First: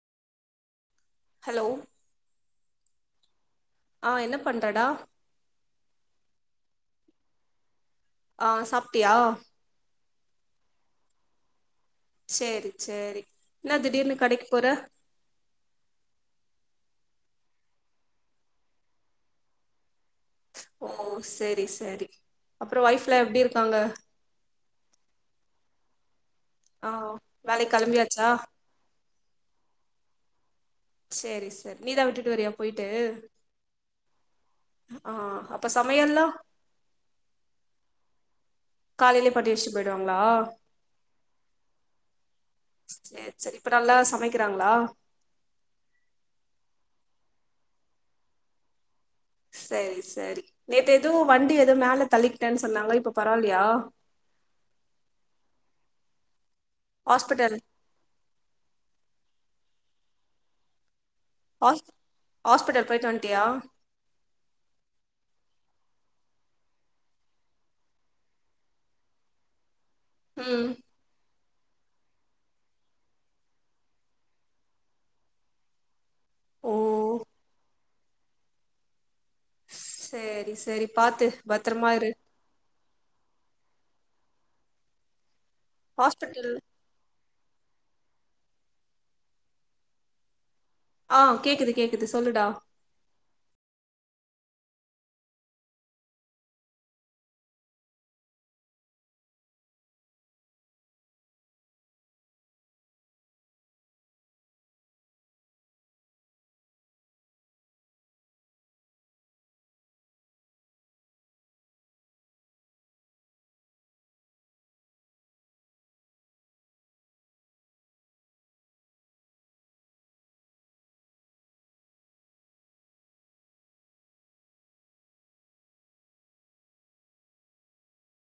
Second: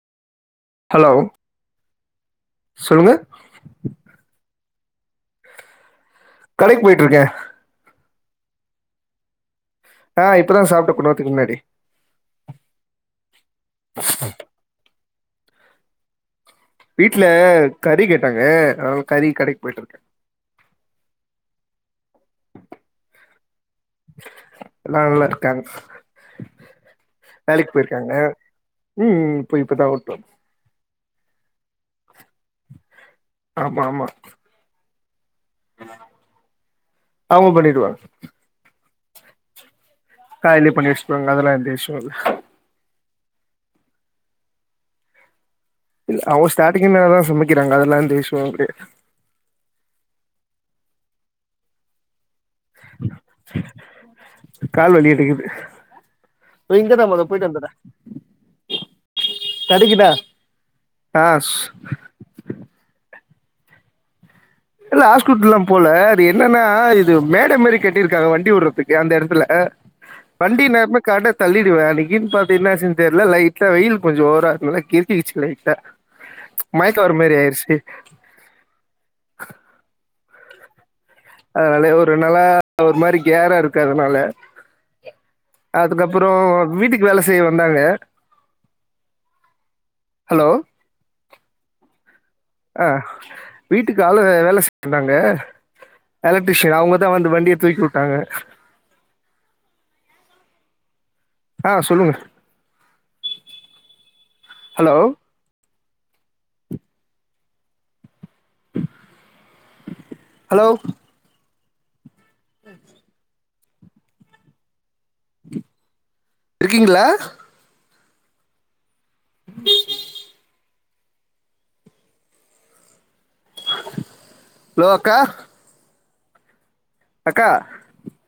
hello hello சொல்லு தடா கடைக் போய்ட்ருகே ஆ சாப்ட்டியா ஆ இப்பதான் சாப்ட்ட கொன் நேர்த்துக்கு முன்னாடி சேரி சேரி ன்ன திடீர்னு கடைக்கு போற வீட்ல கறி கேட்டாங்க அனால கறி கடைக் போய்ட்டிருக்கே ஓ செரி செரி அப்புறோ ஒய்ஃப்லா எப்டி இரு எல்லா நல்லா இருக்காங் ஆ வேலைக் கெளமியாச்சா ம் ம் போய் இப்பதா உட்டு சேரி செர் நீதான் விட்டுட்டு வரியா போய்ட்டு ஆமாம்மா ஆ அப்ப சமையல்லா அவங்க பண்ணிடுவாங்க காலேலே பண்ணி வஸ்ஸு கால்லே பண்ணி வஸ்க்குவாங் அதெல்லா எந்த இஷு இல்ல சரி இப்ப நல்லா சமைக்குறாங்ளா இல்ல அவுங்க ஸ்டாடிங்கே நல்லாதா சமைக்கிறாங்க அதெல்லா எந்த இஷுவு கெட சரி சரி நேத்து எதூ வண்டி எதோ மேல தள்ளி தன் சொன்னாங்க இப்ப பரவாலியா இங்கதா மது போய்ட்டு வந்துர்ற கடைக்கிதா ஆஸ் ஆஸ்பிட்டல் பேய்ட்டு வன்ட்டியா இல்ல ஆஸ்குட்டல்லா போல அது என்னன்னா இது மேட மாரி கட்டியிருக்காங்க வண்டி உடுறதுக்கு அந்த எடத்துல அ வண்டி ம் நேர்ம கட தள்ளிடுவே அன்னிக்கின் பாத்தீங்னா என்னாச்சு தெர்ல லைட்ல வெயில் கொஞ்சோ ஓவரா இருந்தனால கிரிக்கிக்கிச்சு லைட்டா மயோக்க வர ஓ மாரி ஆயிடுச்சு சேரி சேரி பாத்து அதனால பத்திரமா இரு ஒரு நல்லா ஒரு மாரி கேராருக்கு அதனால அதுக்கப்புறோ ஹாஸ்பிட்டல் வீட்டுக்கு வேல செய்யவ ந்தாங்க ஹலோ ஆ கேக்குது கேக்குது சொல்லுடா அ வீட்டுக்கு அளவு வேல செய்ய வந்தாங்க எலக்ட்ரிஷியன் அவங்கதா வந்து வண்டியே தூக்கி உட்டாங்க அ ஆ சொல்லுங்க ஹலோ அலோ ம் இருக்கீங்ளா [inaudible] லோ அக்கா அக்கா